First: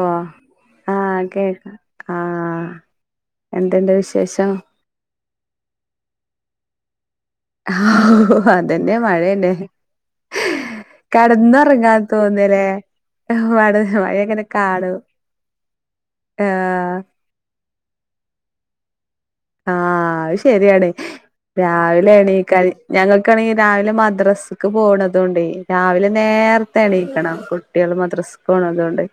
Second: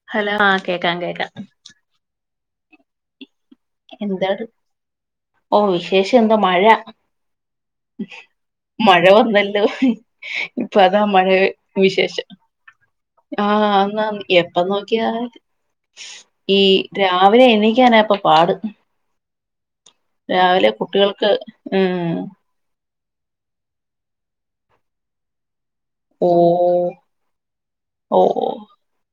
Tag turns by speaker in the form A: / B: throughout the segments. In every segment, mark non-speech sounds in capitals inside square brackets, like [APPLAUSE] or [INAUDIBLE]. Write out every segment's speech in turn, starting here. A: ഓ
B: hello
A: ആ
B: കേക്കാം കേക്കാം
A: കേക്ക ആ
B: എന്താണ് ഓ വിശേഷം എന്താ മഴ
A: ഓ അതന്നെ
B: മഴ
A: മഴയന്നെ
B: വന്നല്ലോ ഇപ്പൊ അതാ മഴ വിശേഷം
A: ന്ത്‌ദെരെ
B: ആ ഒന്നാമത് എത്ര നോക്കിയത് ഈ
A: ആഹ്
B: രാവിലെ എണിക്കാന ഇപ്പൊ പാട്
A: ആ അത്
B: രാവിലെ
A: ശരിയാണ്
B: കുട്ടികൾക്ക്
A: രാവിലെ
B: ഉം
A: എണീക്കാന് ഞങ്ങൾക്കാണെങ്കിൽ രാവിലെ മദ്രാസക്ക് പോണതു കൊണ്ടെ രാവിലെ
B: ഓ
A: നേരത്തെ എണീക്കണം കുട്ടികൾ
B: ഓ
A: മദ്രസ്ക്ക്
B: ഓ.
A: പോണത് കൊണ്ട്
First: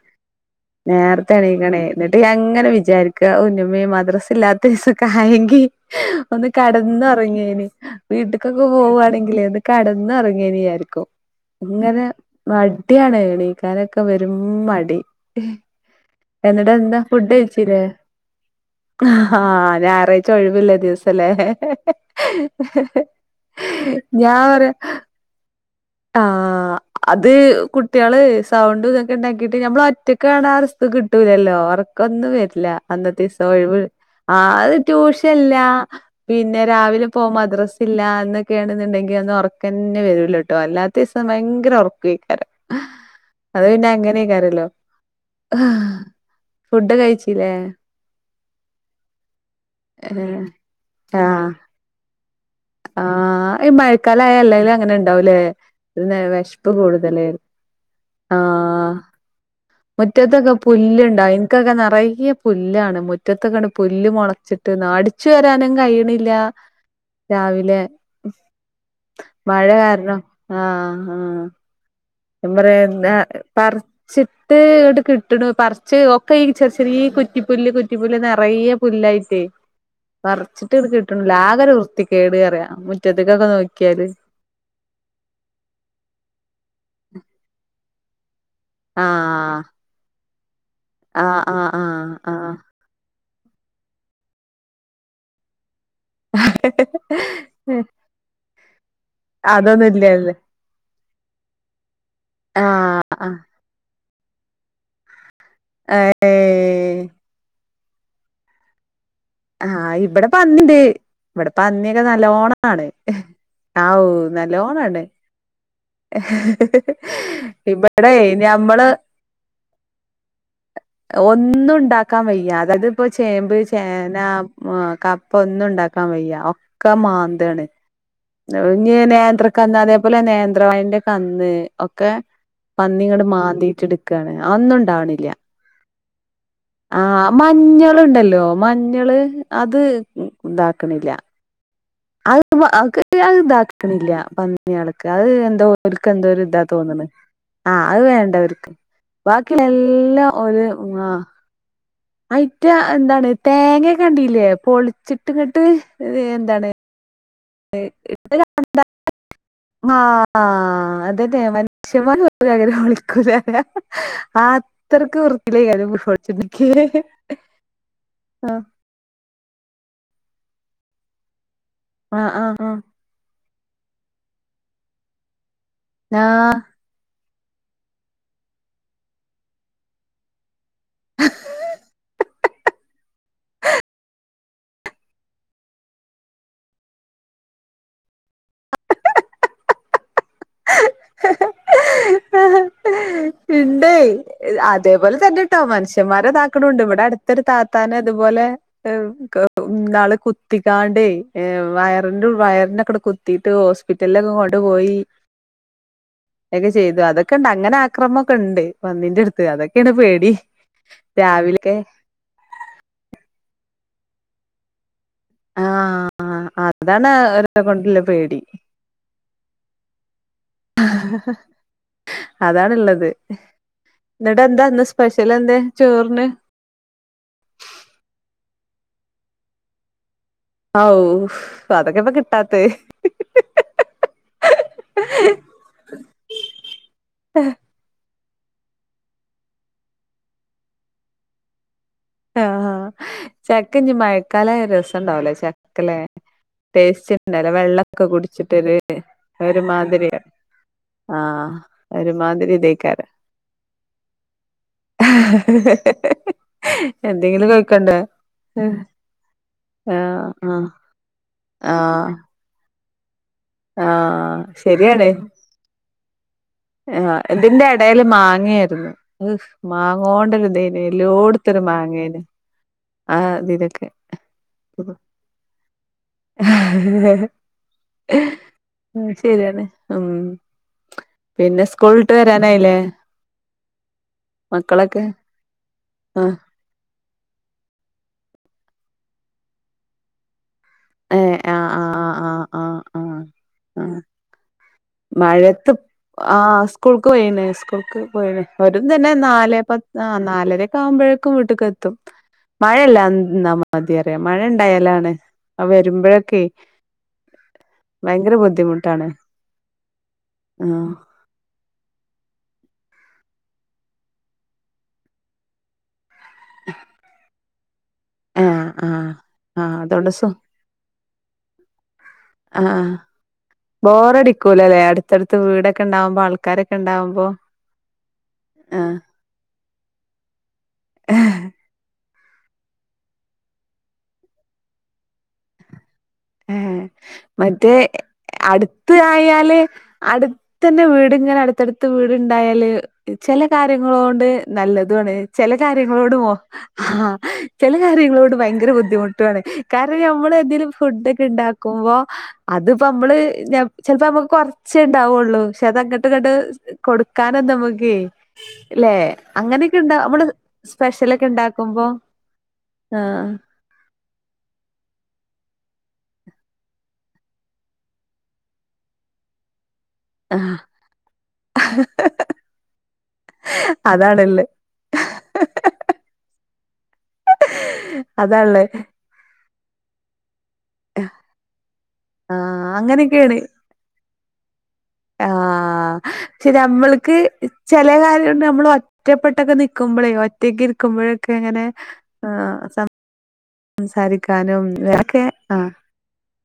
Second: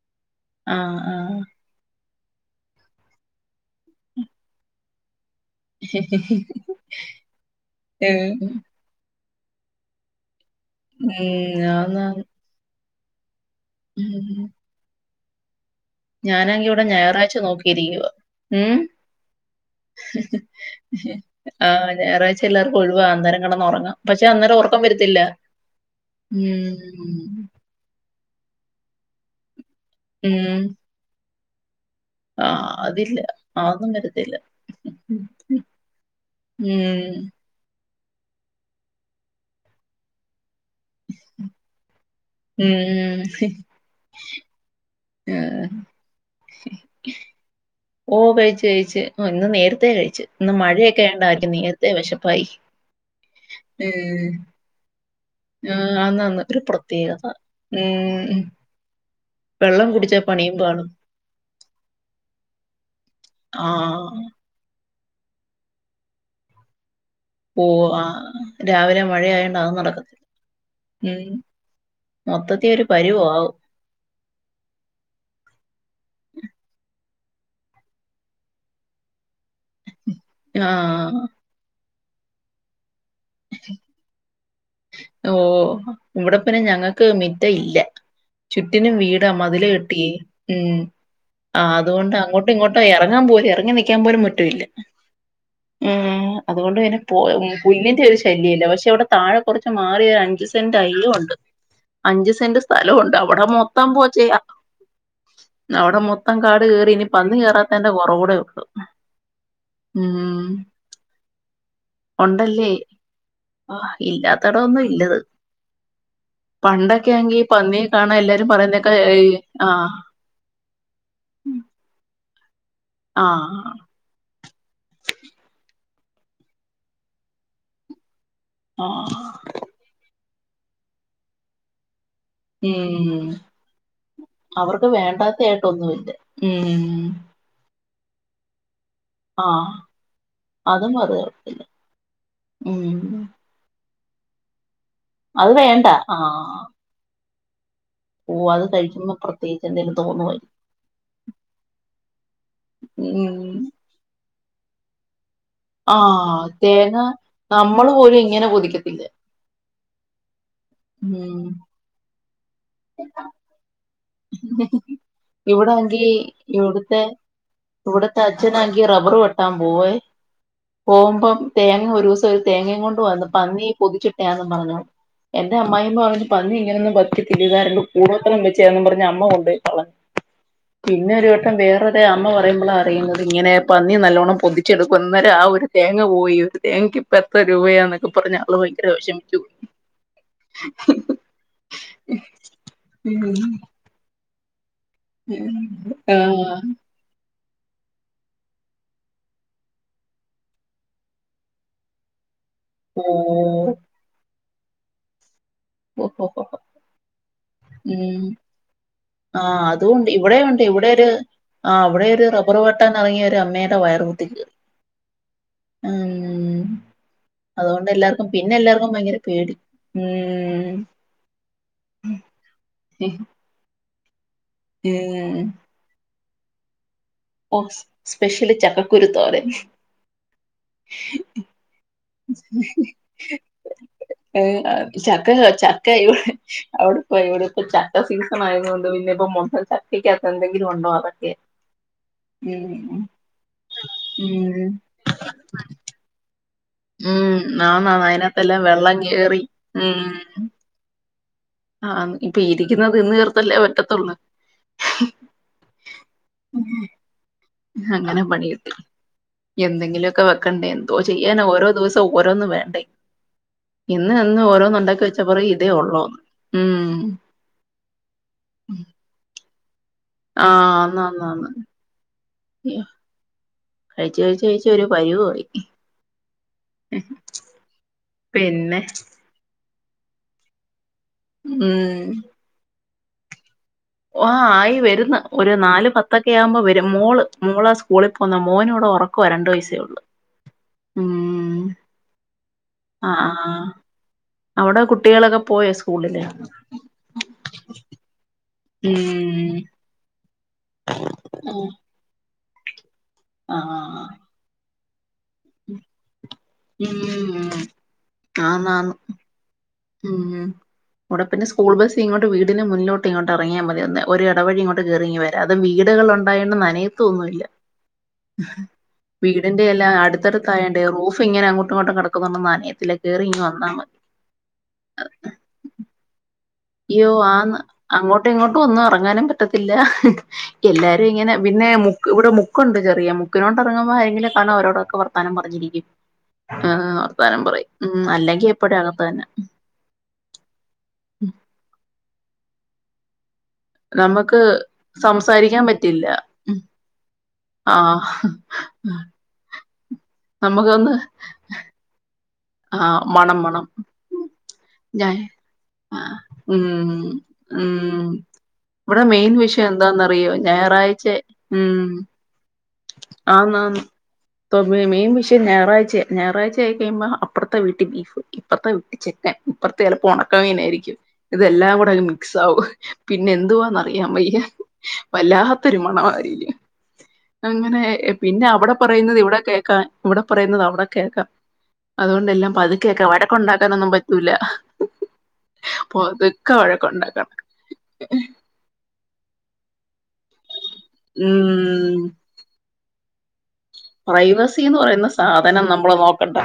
B: ആ ആ
A: നേരത്തെണീക്കണേ എന്നിട്ട് അങ്ങനെ വിചാരിക്ക അ ന്റെ മ്മേ മദ്രസ് ഇല്ലാത്തസക്കായെങ്കി ഒന്ന് കെടന്നോറങ്ങിയേനെ
B: ഉം
A: വീട്ടക്കൊക്കെ പോവാവാണെങ്കിലേ ഒന്ന് കെടന്നൊറ ങ്ങി വിചാരിക്കു
B: ഉം, ആന്ന്
A: അങ്ങനെ
B: ആന്ന്
A: കുട്ടിയാണ് എണീക്കാനൊക്കെ പെരും
B: ഉം
A: മടി
B: ഞാനാങ്കി
A: എന്നിട്ട്
B: ഇവിടെ
A: എന്താ ഫുഡ്
B: ഞായറാഴ്ച
A: കഴിച്ചില്ലേ
B: നോക്കിയിരിക്കുവ ഉം
A: ആഹ് ഞായറാഴ്ച ഒഴിവില്ല ദിവസല്ലേ
B: ആ ഞായറാഴ്ച എല്ലാർക്കും ഒഴിവാ അന്നേരം കെടന്നൊറങ്ങാം പക്ഷെ അന്നേരം ഉറക്കം വര ത്തില്ല
A: ആ അത് കുട്ടികള് സൗണ്ട് തൊക്കെ ഒണ്ടാക്കി ഞമ്മൾ ഒറ്റക്കണ ആ
B: ഉം
A: റസ്റ്റ് കിട്ടൂലല്ലോ ഒർക്കന്നെ വരില്ല
B: ആഹ് അതില്ല
A: അന്നത്തെ സം ഒഴിവ്
B: അതൊന്നും വരത്തില്ല
A: ആ അത്
B: ഉം
A: ട്യൂഷൻല്ല പിന്നെ രാവിലെ പോ മദ്രസ് ല്ല അന്നൊക്കെയാണെന്നുണ്ടെങ്കി അന്ന് ഒറക്കന്നെ വരൂല അല്ലാത്ത ദിവസം ഭയങ്കര ഉറക്കെയ്ക്കാരം
B: ഉം
A: അത് പിന്നെ അങ്ങനെക്കാരല്ലോ
B: ആ
A: ഫുഡ് കഴിച്ചില്ലേ
B: ഓ കഴിച്ചു കഴിച്ചു ഓ ഇന്ന് നേരത്തെ കഴിച്ചു ഇന്ന് മഴയൊക്കെയായൊ ണ്ടായിരിക്കും നേരത്തെ വെശ
A: ആ ഈ മഴക്കാലായ എല്ലാരും അങ്ങനെ തന്നെ യാവൂലേ
B: ആഹ്
A: പിന്നെ
B: ആന്നാന്ന് ഒരു
A: വെശപ്പും കൂടുതല്
B: പ്രത്യേകത
A: ആ
B: ഉം വെള്ളം കുടിച്ചാ
A: മുറ്റത്തൊക്കെ
B: പണിയും പാളും
A: പുല്ലണ്ടാവും എനിക്കൊക്കെ നെറയെ പുല്ലാണ് മു റ്റത്ത് ങ്ങനെപുല്ല്
B: ആഹ്
A: മുളച്ചിട്ട് അടിച്ചു വരാനും കഴിയണില്ല
B: ഓ
A: രാവിലെ
B: ആഹ് രാവിലെ മഴയായോണ്ട്
A: മഴ
B: അത്
A: കാരണം
B: നടക്കത്തില്ല
A: ആ ആ
B: ഉം മൊത്തത്തി
A: എന്താറയാ
B: ഒരു പരുവാവും
A: എന്താപറിച്ചിട്ട് ഇട്ട് കിട്ടണ് പറച്ച് ഒക്കെ ചെറിയ ചെറിയ ഈ കുറ്റിപ്പുല്ല് കുറ്റിപ്പുല്ല് നെറയെ പുല്ലായിട്ടേ പറച്ചിട്ട് ങ്ങട്ട്
B: ആഹ്
A: കിട്ടണില്ല ആകെ വൃത്തികേട് റയ
B: ഓ ഇവിടെ പിന്നെ ഞങ്ങക്ക് മിത്തയി ല്ല ചുറ്റിനും വീടാ
A: ആഹ്
B: മതില് കെട്ടി ഉം
A: ആഹ്
B: ആ
A: ആഹ്
B: അതുകൊണ്ട്
A: ആഹ്
B: അങ്ങോട്ടും
A: ആഹ്
B: ഇങ്ങോട്ടും എറങ്ങാൻ പോലും ഇറങ്ങി നിക്കാൻ പോലും മുറ്റവില്ല ആഹ് അത് കൊണ്ട് തന്നെ പോ പു പുല്ലിന്റെ ശ് [UNINTELLIGIBLE] പക്ഷെ ഇവിടെ താഴെ കുറച്ച്
A: അതൊന്നും
B: മാറി
A: ഇല്ലല്ലേ
B: അഞ്ചു സെന്റ് അയ്യോംഉണ്ട്. അഞ്ചു സെന്റ് സ്ഥലവുണ്ട്
A: ആഹ്
B: അവിടെ മൊത്തം പോച്ചെ അവിടെ മൊത്തം കാട് കേറി
A: ഏഹ്
B: ഇനി പന്നികേറാത്തേന്റെ കുറവ് കൂടെ ഒള്ളു.
A: ആഹ് ഇവിടെ പന്നിണ്ട് ഇവിടെ പന്നിയൊക്കെ
B: ഉണ്ടല്ലേ
A: നല്ലോണാണ്.
B: ആഹ്
A: ഔ
B: ഇല്ലാത്തടൊന്നും
A: നല്ലോണാണ്.
B: ഇല്ലത്
A: ഹി ഹി
B: പണ്ടൊക്കെ ആണെങ്കി
A: ഹി
B: പന്നിയെ
A: ഇവിടെ
B: കാണാൻ എല്ലാരും
A: ഞമ്മള്
B: പറയുന്നേക്കാ ഏയ് ആഹ്
A: ഒന്നും ഇണ്ടാക്കാൻ വയ് അത്പ്പോ ചേമ്പ്
B: ആഹ്
A: ചേന ആ കപ്പ ഒന്നും ഉണ്ടാക്ക ക്കാൻവയ്യ ഒക്കെ മാന്താണ് ഇഞ്ഞ്
B: ആഹ്
A: നേന്ത്ര കന്ന് അതേപലെ നേന്ത്ര നേന്ത്രവായന്റെ കന്ന് ഒക്കെ.
B: ഉം
A: പന്നിങ്ങട്മാന്തിട്ട് ഇട്ക്കാണ് അതൊന്നും
B: അവർക്ക്
A: ഇണ്ടാവണില്ല
B: വേണ്ടാത്തയായിട്ടൊന്നുമില്ല ഉം
A: ആ മഞ്ഞള് മഞ്ഞള്ണ്ടല്ലോ മഞ്ഞള്
B: ആഹ്
A: അത്
B: അതും
A: ഇതാക്ക്ണില്ല.
B: പറയാ
A: [UNINTELLIGIBLE]
B: ഉം
A: ഇതാക്കണില്ല പന്നി. മഞ്ഞളക്ക് അത് എന്തോ
B: വേണ്ട
A: ഒൽക്ക്
B: ആഹ്
A: എന്തോര്ഇതാ തോന്നണ്. ആ അത്
B: ഓ അത്
A: വേണ്ടവർക്ക്
B: കഴിക്കുമ്പോ
A: ബാക്കി
B: പ്രത്യേകിച്ച് എന്തെലും
A: എല്ലാം
B: തോന്നുവായിരിക്കും
A: ഒരു മാ അയിറ്റ എന്താണ്
B: ഉം
A: തേങ്ങകെ കണ്ടില്ലേ പൊളി ട്ടിങ്ങട്ട്
B: ആഹ്
A: എന്താണ്.
B: തേങ്ങ നമ്മള് പോലും ഇങ്ങനെ കൊതിക്കത്തില്ല ഉം
A: [UNINTELLIGIBLE] [UNINTELLIGIBLE] ആ അത്രക്ക് വൃത്തിയിലെയ്ക്കാരം [UNINTELLIGIBLE]
B: ഇവിടെത്തെ അച്ഛനാങ്കി റബർവെട് ത്താൻ പോവേ പോകുമ്പം തേങ്ങ
A: ആഹ്
B: ഒരൂസം
A: ആഹ്
B: തേങ്ങയും കൊണ്ട് വന്ന് പന്നി. പൊതിച്ചിട്ടയാന്നുംപറഞ്ഞോണ്ട് എന്റെ അമ്മായിയമ്മ പറഞ്ഞു
A: ആഹ്
B: പന്നി
A: ആഹ്
B: ഇങ്ങനൊന്നും ഇതിലാരെങ്കിലും കൂടോത്തരം വെച്ചെ യാന്നും പറഞ്ഞ് അമ്മ കൊണ്ട് പോയി കളഞ്ഞു. പിന്നെ ഒരു വട്ടം വേറൊരു അമ്മ പറയുമ്പോളാ അറിയുന്നത് ഇങ്ങനെ പന്നി നല്ലോണം പൊതി ചെറുമ്പന്നലെ ആ ഒരു തേങ്ങ പോയി ഒരു തേങ്ങക്ക് ഇപ്പ എത്ര രൂപയാന്നൊക്കെ പറഞ്ഞ് ആള് ഭയങ്കര വിഷമിച്ചു ചൊ ഹി ഹി ഹി ഉം
A: ഇണ്ടേ അതേപോലെ തന്നെട്ടോ
B: ആഹ്
A: മനുഷ്യന്മാരെതാക്ക്ണുണ്ട് ഇവിടെ അടുത്ത് ഒരു താത്താനെ അതുപോലെ നാള് കുത്തിക്കാണ്ട് വയറിന്റെ ഉ വയറിനൊക്കെങ്ങട്ട് കുത്തിട്ട്
B: ഓ
A: ഹോസ്പിറ്റലിലൊക്കെ കൊണ്ട് പോയി ഒക്കെ ചെയ്തു അതൊക്കെ. ഒക്കണ്ട് അങ്ങനെ
B: ഉം
A: ആക്രമൊക്കെണ്ട്പന്നിന്റെടുത്ത്
B: ആഹ്
A: അതൊക്കെണ്
B: അതുകൊണ്ട്
A: പേടി രാവിലൊക്കെ.
B: റബർ വെട്ടാൻയെറങ്ങിയ ഒരു അമ്മേടെ വയർ കുത്തി കീറി മം
A: ആഹ്
B: മ്
A: അതാണ് അവരെ
B: അതുകൊണ്ട്
A: കൊണ്ടുള്ള
B: എല്ലാർക്കും
A: പേടി
B: പിന്നെ എല്ലാർക്കും ഭയങ്കര പേടി ഉം ഉം
A: അതാണ്ള്ളത്. ന്നിട്ടെന്താ ഇന്ന് സ്പെഷ്യൽ
B: ഉം
A: എന്താ ചോറിന്?
B: ഓ സ്പെഷൽ ചക്കകുരു തോരൻ.
A: ഔ അതൊക്കെ ഇപ്പൊ കിട്ടാത്തെ ഹി ഹി ഹി
B: ഏ ആ ചക്ക ചക്ക ഇവിടെ അവിടെപ്പൊ ഇവിടെപ്പൊ ചക്ക സീസ ണായത് കൊണ്ട് പിന്നെ മെത്തം ചക്ക ക്കകത്ത് എന്തെങ്കിലും ഉണ്ടോ അതൊക്കെ.
A: ആ ആഹ
B: ഉം
A: ചക്ക ഇഞ്ഞ്
B: ഉം
A: മഴക്കാലായ രസണ്ടാവുല ചക്കലേ? ടേസ്റ്റ് ഇണ്ടാവൂല്ല
B: ഉം ആന്നാ
A: വെള്ളൊക്കെ
B: അതിനകത്തെല്ലാം വെള്ളം
A: കുടിച്ചിട്ടൊരുമാതിരിയാണ്
B: ആ ആഹ് ഇപ്പൊ ഇരിക്കുന്നത് തിന്ന് തീർത്തല്ലേ പറ്റത്തൊള്ളൂ.
A: ഹി ഹി ഹി എന്തെങ്കിലും. കഴിക്കണ്ടേ
B: അങ്ങനെ പണി കിട്ടി
A: ആഹ്
B: എന്തെങ്കിലുമൊക്കെ വെക്കണ്ടേ
A: ആഹ്
B: എന്തോ ചെയ്യും നിത്യേനെ ഓരോ ദിവസവും ഓരോന്ന് വേണ്ടേ? ഇന്ന്
A: ആഹ
B: ഇന്ന് ഓരോന്നുണ്ടാക്കി
A: ശരിയാണ്
B: വെച്ച പറയും ഇതേ ഉള്ളൂന്ന് ഉം
A: ആ ഇതിന്റെ എടേൽ മാങ്ങ. മാങ്ങായിരുന്നു ഹ് മാങ്ങോണ്ടരു
B: ആഹ്
A: ഇതേനു
B: ആന്നാന്നാന്ന്
A: എല്ലോടുത്തൊരു മാങ്ങേനി. ആ ഇതിനൊക്കെ.
B: കഴിച്ച് കഴിച്ച് കഴിച്ച് ഒരു പരുവായി പിന്നെ
A: ശെരിയാണ്, ഉം പിന്നെ സ്കൂളിട്ട് വരാനായില്ലേ
B: ആ് ആയി
A: മക്കളൊക്കെ
B: വരുന്ന് ഒരു നാല്
A: ആ
B: പത്തൊക്കെ ആവുമ്പോ വരും മോള് മോളാ സ്കൂളി പോന്നെ മോനിവടെ ഉറക്കവ രണ്ട് വയസ്സേ ഉള്ളൂ ഉം
A: ഏ ആ ആ ആ ആ ആ
B: ആഹ്
A: ആ
B: അവിടെ കുട്ടികളൊക്കെ
A: മഴയത്ത്
B: പോയോ സ്കൂളില്
A: ആ സ്കൂൾക്ക് പോയിണ് സ്കൂൾക്ക് പോയിണ് രും തന്നെ
B: ഉം
A: നാല് പത്ത് ആ നാലരയൊക്കെ ആകുമ്പോഴേക്കും വീട്ടക്ക് എത്തും മഴയല്ലാ ന്നാ മതി
B: ആഹ്
A: അറിയാം മഴ ഇണ്ടായാലാണ് വരുമ്പോഴൊക്കെ
B: ഉം
A: ഭയങ്കര
B: ആന്നാന്ന്
A: ബുദ്ധിമുട്ടാണ്
B: ഉം
A: ആ
B: ഇവടെ പിന്നെ സ്കൂ സ്കൂൾ ബസ് ഇങ്ങോട്ട് വീടിന് മുന്നിലോട്ട് ഇങ്ങോട്ട് ഇറങ്ങിയാൽ മതിയെന്ന് ഒരു ഇടവഴി ഇങ്ങോട്ട് കയറിയീങ്ങ് വരാം അതും വീടുകളൊണ്ട് ആയോണ്ട് നനയത്തൊന്നൂല്ല
A: ആ ആ ആ
B: വീടിന്റെ എല്ലാം
A: അതോണ്ട് സു
B: അടുത്തടുത്തായോണ്ടെ റൂഫ് ഫിങ്ങനെ അങ്ങോട്ടും ഇങ്ങോട്ടും കിടക്കുന്നോണ്ട് നനയത്തില്ല കേറി ഇങ്ങ് വന്നാ മതി
A: സകൂളല്ലേ അടുത്തടുത്ത് വീടൊക്കെ ഉണ്ടാവുമ്പോ ആൾ
B: അയ്യോ ആന്ന് അങ്ങോട്ടും ഇങ്ങോട്ടും ഒന്നും ഇറങ്ങാനും പറ്റത്തില്ല എല്ലാരും
A: ആഹ്
B: ഇങ്ങനെ പിന്നെ മുക്ക് ഇവിടെ മുക്കുണ്ട് ചെറിയ മുക്കിനോട്ട് ഇറങ്ങുമ്പോൾ ആരെങ്കിലുവൊക്കെ കാണും അവരോടൊക്കെ വർത്താനം പറഞ്ഞിരിക്കും.
A: മ്
B: ഏഹ് വർത്താനം പറയും
A: മറ്റേ,
B: ഉം അല്ലെങ്കി എപ്പഴും
A: അടുത്ത്
B: അകത്ത് തന്നെ
A: ആയാല് അടുത്തന്നെ വീട് ഇങ്ങനെ അടുത്തടുത്ത് വീട്ണ്ടായാല് ചില കാര്യങ്ങളോണ്ട്
B: നമുക്ക്
A: നല്ലതാണ് ചില
B: സംസാരിക്കാൻ പറ്റില്ല
A: കാര്യങ്ങളോടുമോ ആ ചില കാര്യങ്ങളോ
B: ആഹ്
A: ട് ഭയങ്കര ബുദ്ധിമുട്ടാണ് കാരണം നമ്മൾ എന്തേലും
B: നമുക്കൊന്ന്
A: ഫുഡൊക്കെ ഉണ്ടാക്കുമ്പോ അത്പ്പോ
B: ആഹ്
A: മ്മള്
B: മണം മണം
A: ചിലപ്പോ നമ്മുക്ക് കുറച്ചേ
B: ഞാൻ
A: ഉണ്ടാവുള്ളൂ പക്ഷെ അത്ങ്ങട്ട്
B: ആഹ്
A: ഇങ്ങട്ട്
B: ഉം
A: കൊടുക്കാനൊ നമ്മക്കെ
B: ഉം
A: ലേ
B: ഇവിടെ മെയിൻ വിഷയം
A: അങ്ങനെയൊക്കെയുണ്ടാ നമ്മള്
B: എന്താന്നറിയോ
A: സ്പെഷ്യലൊക്കെ ഉണ്ടാക്കുമ്പോ
B: ആം ആം [UNINTELLIGIBLE] ഞായറാഴ്ചയാ ഞായറാഴ്ച ആയി കഴിയുമ്പോൾ അപ്പുറത്തെംവീട്ടി ബീഫ് ഇപ്പറത്തെ വീട്ടിൽ ചിക്കൻ അപ്പറത്തു ചെലപ്പോ ഉണക്ക മീൻ
A: ആഹ്
B: ആയിരിക്കും ഇതെല്ലാം കൂടെ അങ്ങ് മിക്സ് ആകും പിന്നെന്തുവാന്ന് അറിയാൻ വയ്യ
A: അതാണല്ലേ
B: വല്ലാത്തൊരു, മണവായിന് അങ്ങനെ പിന്നെ
A: അതാള്ളേ
B: അവിടെ പറയുന്നത് ഇവിടെ കേക്കാൻ ഇവിടെ പറയുന്നത് അവിടെ കേക്കാം അതുകൊണ്ട് എല്ലാം
A: ആഹ്
B: ക്കാം, വഴക്ക്
A: അങ്ങനെയൊക്കെയാണ്
B: ഉണ്ടാക്കാനൊന്നുംംപറ്റൂല--ഉണ്ടാക്കാനൊന്നും പറ്റൂല
A: ആഹ് ആ
B: പതുക്കെ
A: ശരി, മ്മൾക്ക്
B: വഴക്കുണ്ടാക്കണം
A: ചെല, കാര്യങ്ങളൊണ്ട്, നമ്മൾ ഒറ്റപ്പെട്ടൊക്കെ, നിക്കുമ്പോളേോ ഒറ്റക്ക് ഇരിക്കുമ്പോഴൊക്കെ ഇങ്ങനെ
B: ഉം
A: സം
B: പ്രൈവസി
A: സാരിക്കാനും
B: എന്ന് പറയുന്ന
A: അങ്ങനൊക്കെ
B: സാധനം
A: ആഹ്
B: നമ്മൾ നോക്കണ്ട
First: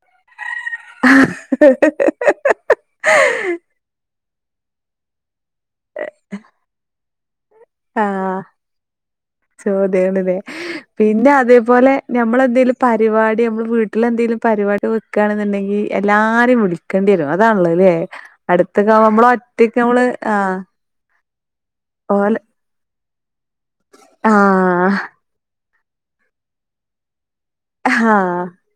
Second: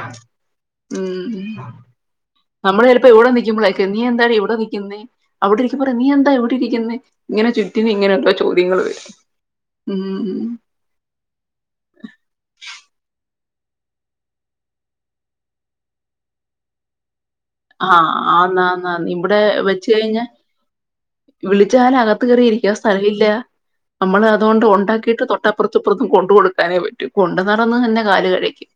B: ഉം
A: [UNINTELLIGIBLE]
B: നമ്മള് ചിലപ്പോ ഇവിടെ നിൽക്കുമ്പോളായിരിക്കും നീ എന്താടി ഇവിടെ നിക്കുന്നേ അവിടെ ഇരിക്കുമ്പോ പറയും നീ എന്താ ഇവിടെ ഇരിക്കുന്നെ റ്റിന് ഇങ്ങനെയുള്ള ചോദ്യങ്ങള് വരും
A: ചോദ്യങ്ങളല്ലേ
B: ഉം
A: പിന്നെ അതേപോലെ നമ്മളെന്തേലും പരിപാടി നമ്മള് വീട്ടില് എന്തെലും പരിപാടി വെക്കുവാണെന്നുണ്ടെങ്കി എല്ലാരേം വിളിക്കേണ്ടി വരും അതാണല്ലോല്ലേ
B: ആഹ്
A: അടുത്തൊക്കെ
B: ആന്നാന്നാന്ന്
A: നമ്മള്
B: ഇവിടെ
A: ഒറ്റക്ക് നമ്മള് ആ
B: വിളിച്ചാല് അകത്ത് കയറി ഇരിക്കാൻ സ്ഥലവില്ല നമ്മള് അതുകൊണ്ട്
A: ആഹ്
B: ഉണ്ടാക്കിയിട്ട് തൊട്ട പ്പുറത്തുംഇപ്പുറത്തും കൊണ്ട് കൊടുക്കാനേ പറ്റൂ കൊണ്ടു നടന്ന്തന്നെ കാല്
A: ആഹ്
B: കഴക്കും.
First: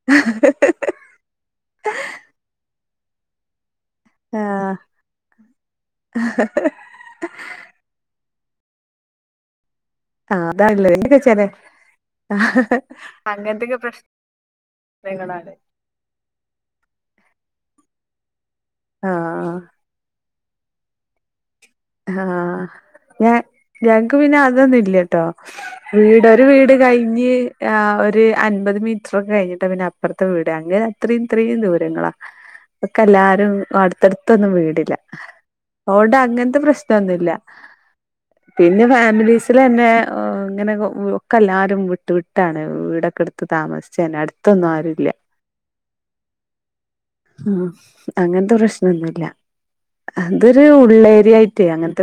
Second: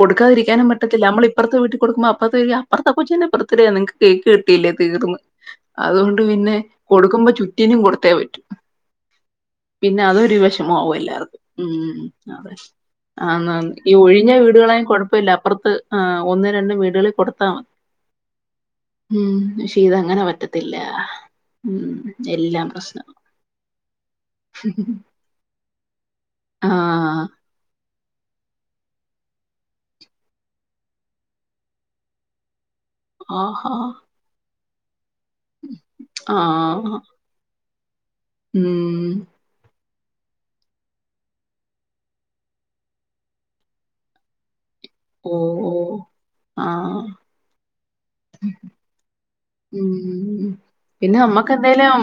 B: കൊടുക്കാതിരിക്കാനും പറ്റത്തില്ല നമ്മള് ഇപ്പുറത്തെ വീട്ടിൽ കൊടുക്കുംമ്പോ അപ്പുറ അപ്പുറത്തെ കൊച്ചിന്റെ ബർത്ത്ഡേയാ നിങ്ങക്ക് കേക്ക് കിട്ടല്ലേ
A: ആഹ്
B: തീർന്ന് അതോണ്ട് പിന്നെ കൊടുക്കുമ്പോ ചുറ്റിനും കൊടുത്തേ പറ്റൂ. പിന്നെളഅതൊരു
A: ആഹ് അതാണല്ലേ
B: വെഷമമാവും
A: എന്തൊക്കെ
B: എല്ലാർക്കും
A: ചെലെ
B: ഉം അതെ ആന്നാന്ന്
A: അങ്ങനത്തൊക്കെ
B: ഈ ഒഴിഞ്ഞ വീടുകളായും കുഴപ്പമില്ല
A: പ്രശ്നങ്ങളാണ്
B: അപ്പുറത്ത് ഒന്നു രണ്ടു വീടുകളിൽ കൊടുത്താമതി ഉം
A: ആഹ്
B: പക്ഷേ ഇതങ്ങനെപറ്റത്തില്ല.
A: ആഹ് ഞാൻ ഞങ്ങക്ക് പിന്നെ അതൊന്നും ഇല്ലാട്ടോ വീട് വീട്
B: ആഹ്
A: കയ്ഞ്ഞ് ഒരു അൻപത് മീറ്ററൊക്കെ കഴിഞ്ഞിട്ട് പിന്നെ അപ്പുറത്തെ വീട് അത് അത്രേം ഇത്രേം ദൂരങ്ങളാ ഒക്കെ എല്ലാരും
B: ആഹാ
A: അടുത്തടുത്തൊന്നും വീടില്ല അതോണ്ട് അങ്ങനത്തെ പ്രശ്ന
B: ആഹ്
A: നൊന്നുല്ല പിന്നെ
B: ഉം
A: ഫാമിലീസിൽ തന്നെ ഓഹ് ഇങ്ങനെ ഒക്കെ എല്ലാരും വിട്ട് വിട്ടാണ് വീടൊക്കെ എടുത്ത്, താമസിച്ചെന്നെ അടുത്തൊന്നും ആരു ഇല്ല
B: ഓ ഓ ആഹ്
A: ആഹ് അങ്ങനത്തെ പ്രശ്നൊന്നുല്ല
B: ഉം
A: അതൊരു
B: പിന്നെ
A: ഉള്ളേരിയായി
B: നമ്മക്ക് എന്തേലും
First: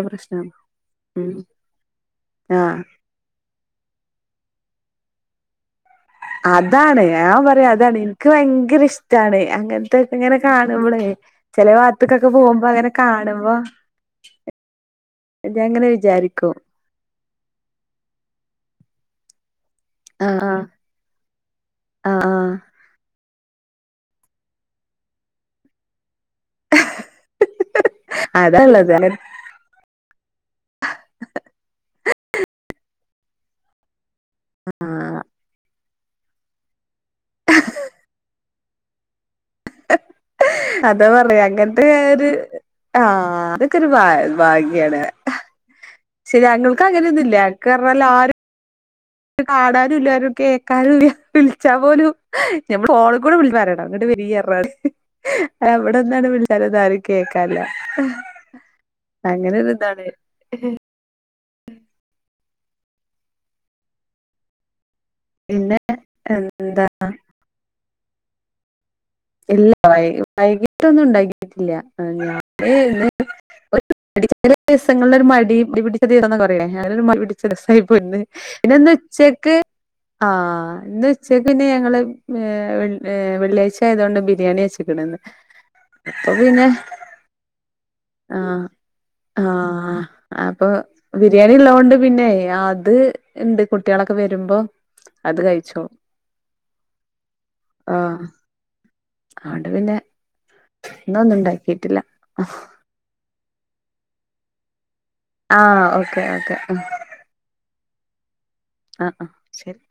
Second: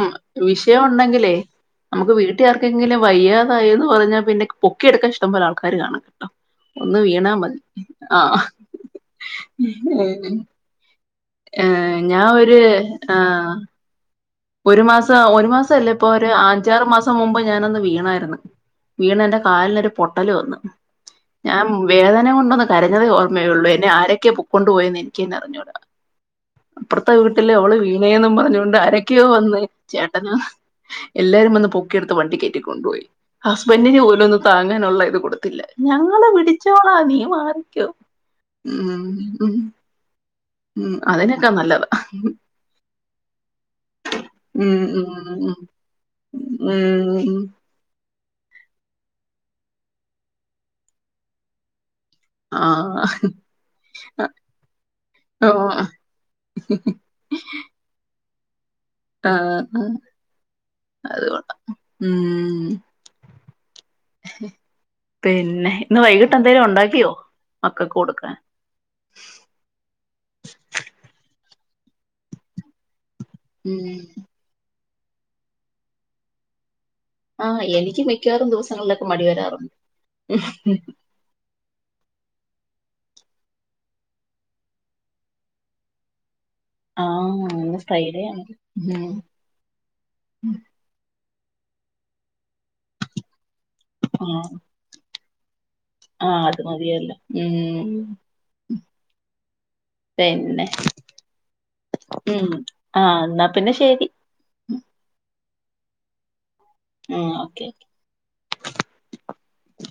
B: വിഷയം ഒണ്ടെങ്കിലേ നമുക്ക് വീട്ടി
A: ആഹ്
B: ആർക്കെങ്കിലും വയ്യാതായോന്ന് പറഞ്ഞാ പിന്നെ പൊക്കി എടുക്കാൻ ഇഷ്ട്ടം പോലെ ആൾക്കാര് കാണും ആഹ്
A: അതാണ് ഞാൻ പറയാ അതാണ് ഇൻക്ക്
B: ആഹ്
A: ഭയങ്കര ഇഷ്ട്ടാണ് അങ്ങനത്തൊക്കെ ഇങ്ങനെ കാണുമ്പളെ ചെലെ
B: ഞാൻ
A: ഭാത്ത്കൊക്കെ
B: ഒരു
A: പോകുമ്പോ അങ്ങനെ
B: ആഹ്
A: കാണുമ്പോ
B: ഒരു മാസം ഒരു
A: ഞാൻ
B: മാസം
A: ഇങ്ങനെ
B: അല്ല ഇപ്പൊ ഒരു
A: വിചാരിക്കും
B: അഞ്ചാറ് മാസം മുമ്പ് ഞാനൊന്ന് വീണായിരുന്നു വീണെന്റെ കാലിനൊരു പൊട്ടല്
A: ആഹ്
B: വന്ന് ഞാം
A: ആഹ്
B: വേദന
A: ആഹ്
B: കൊണ്ടൊന്ന് കരഞ്ഞതേ ഓ മേ ഒള്ളേനി ആരൊക്കെ പ് ക്കൊണ്ട് പോയെന്ന് എനിക്കെന്നറിഞ്ഞൂടാ അപ്പർത്തെ വീട്ടിലെഅവള് വീണേന്നും പർഞ്ഞോണ്ട്
A: അതാള്ളത്
B: ആരെ [UNINTELLIGIBLE] എല്ലാരും വന്ന് പൊക്കിയെടുത്ത് വണ്ടി കേറ്റി കൊണ്ടുപോയി ഹസ്ബൻഡിനു [UNINTELLIGIBLE] [UNINTELLIGIBLE] താങ്ങാനുള്ള
A: ആഹ്
B: ഇത് കൊടുത്തില്ല ഞങ്ങള് പിടിച്ചോളാ നീ മാറിക്കോ ഉം ഉം ഉം
A: അതാ പർഞ്ഞെ
B: അതിനൊക്കെ
A: അങ്ങൻത്തെ
B: നല്ലതാ
A: ഒര് ആഹ് അതൊക്കെരു ഭ
B: ഉം
A: ഭാഗ്യാണ്.
B: ഉം ഉം
A: ശെര്യാ ഞങ്ങൾക്ക്
B: ഉം
A: അങ്ങനൊന്നുല്ല
B: ഉം
A: അങ്ങക്കർഞ്ഞാല് ആരു കാണാനുല്ലരും ആരും കേക്കാനുല്ല വിൾച്ചാ പോലും
B: ആഹ്
A: ഞമ്മള്ഫോണ്കൂടെ വിൾച്ച്പാറ്യണം ങ്ങട്ട് വെരിയർഞ്ഞാണ്ട് ആഹ്
B: ഓഹ്
A: വടെന്നാണ് വിൾച്ചാലൊന്നാരു കേ ക്കല്ല. ഉം
B: ആഹ് അത്കൊള്ളാ ഉം പിന്നെ ഇന്ന് വൈകിട്ട്
A: എന്താ
B: എന്തേലൊണ്ടാക്ക്യോ മക്കക്ക് കൊട്ക്കാൻ.
A: ഇല്ല വൈ വൈകിട്ടൊന്നുണ്ടാക്കിട്ടില്ല ആ ഞാന് ന്ന്
B: ഉം
A: [UNINTELLIGIBLE] ചെല ദിവസങ്ങളിലൊര് മടി മടി പിടിച്ച ദിവസന്നൊക്കെ പറീലെ ഞാനൊരു മടിപിടിച്ച
B: ആഹ്
A: ദിവസായി
B: എനിക്ക്
A: പോയിന്ന്
B: മിക്കവാറും
A: പിന്നെ ന്ന്
B: ദിവസങ്ങളിലൊക്കെ മടി
A: ച്ചക്ക്
B: വരാറുണ്ട്
A: ആഹ് ന്ന്ച്ചക്ക് പിന്നെ ഞങ്ങള് ഏഹ് അഹ് വെൾ ഏഹ് വെള്ളിയാഴ്ചയതൊണ്ട് ബിരിയാണി വെച്ച്ക്ക്ണ്ന്ന്. അപ്പൊ പിന്നെ
B: ആഹ് ഇന്ന് ഫ്രൈഡേ ആണ്
A: ആഹ്
B: ഉം
A: ആഹ് അപ്പൊ ബിരിയാണി ള്ളൊണ്ട് പിന്നെ അത് ഇണ്ട് കുട്ട്യെളൊക്കെ
B: ആഹ്
A: വെരുമ്പോ അത് കഴിച്ചോ
B: ആഹ് അത് മതിയല്ലോ ഉം
A: ആഹ്
B: പിന്നെ
A: ഇന്നൊന്നുണ്ടാക്കിട്ടില്ല.
B: ഉം ആഹ് എന്നാ പിന്നെ ശെരി.
A: ആഹ് ഓക്കേ ഓക്കേ. ആഹ്
B: ഉം ഓക്കെ
A: ആഹ് ആഹ് ശെരി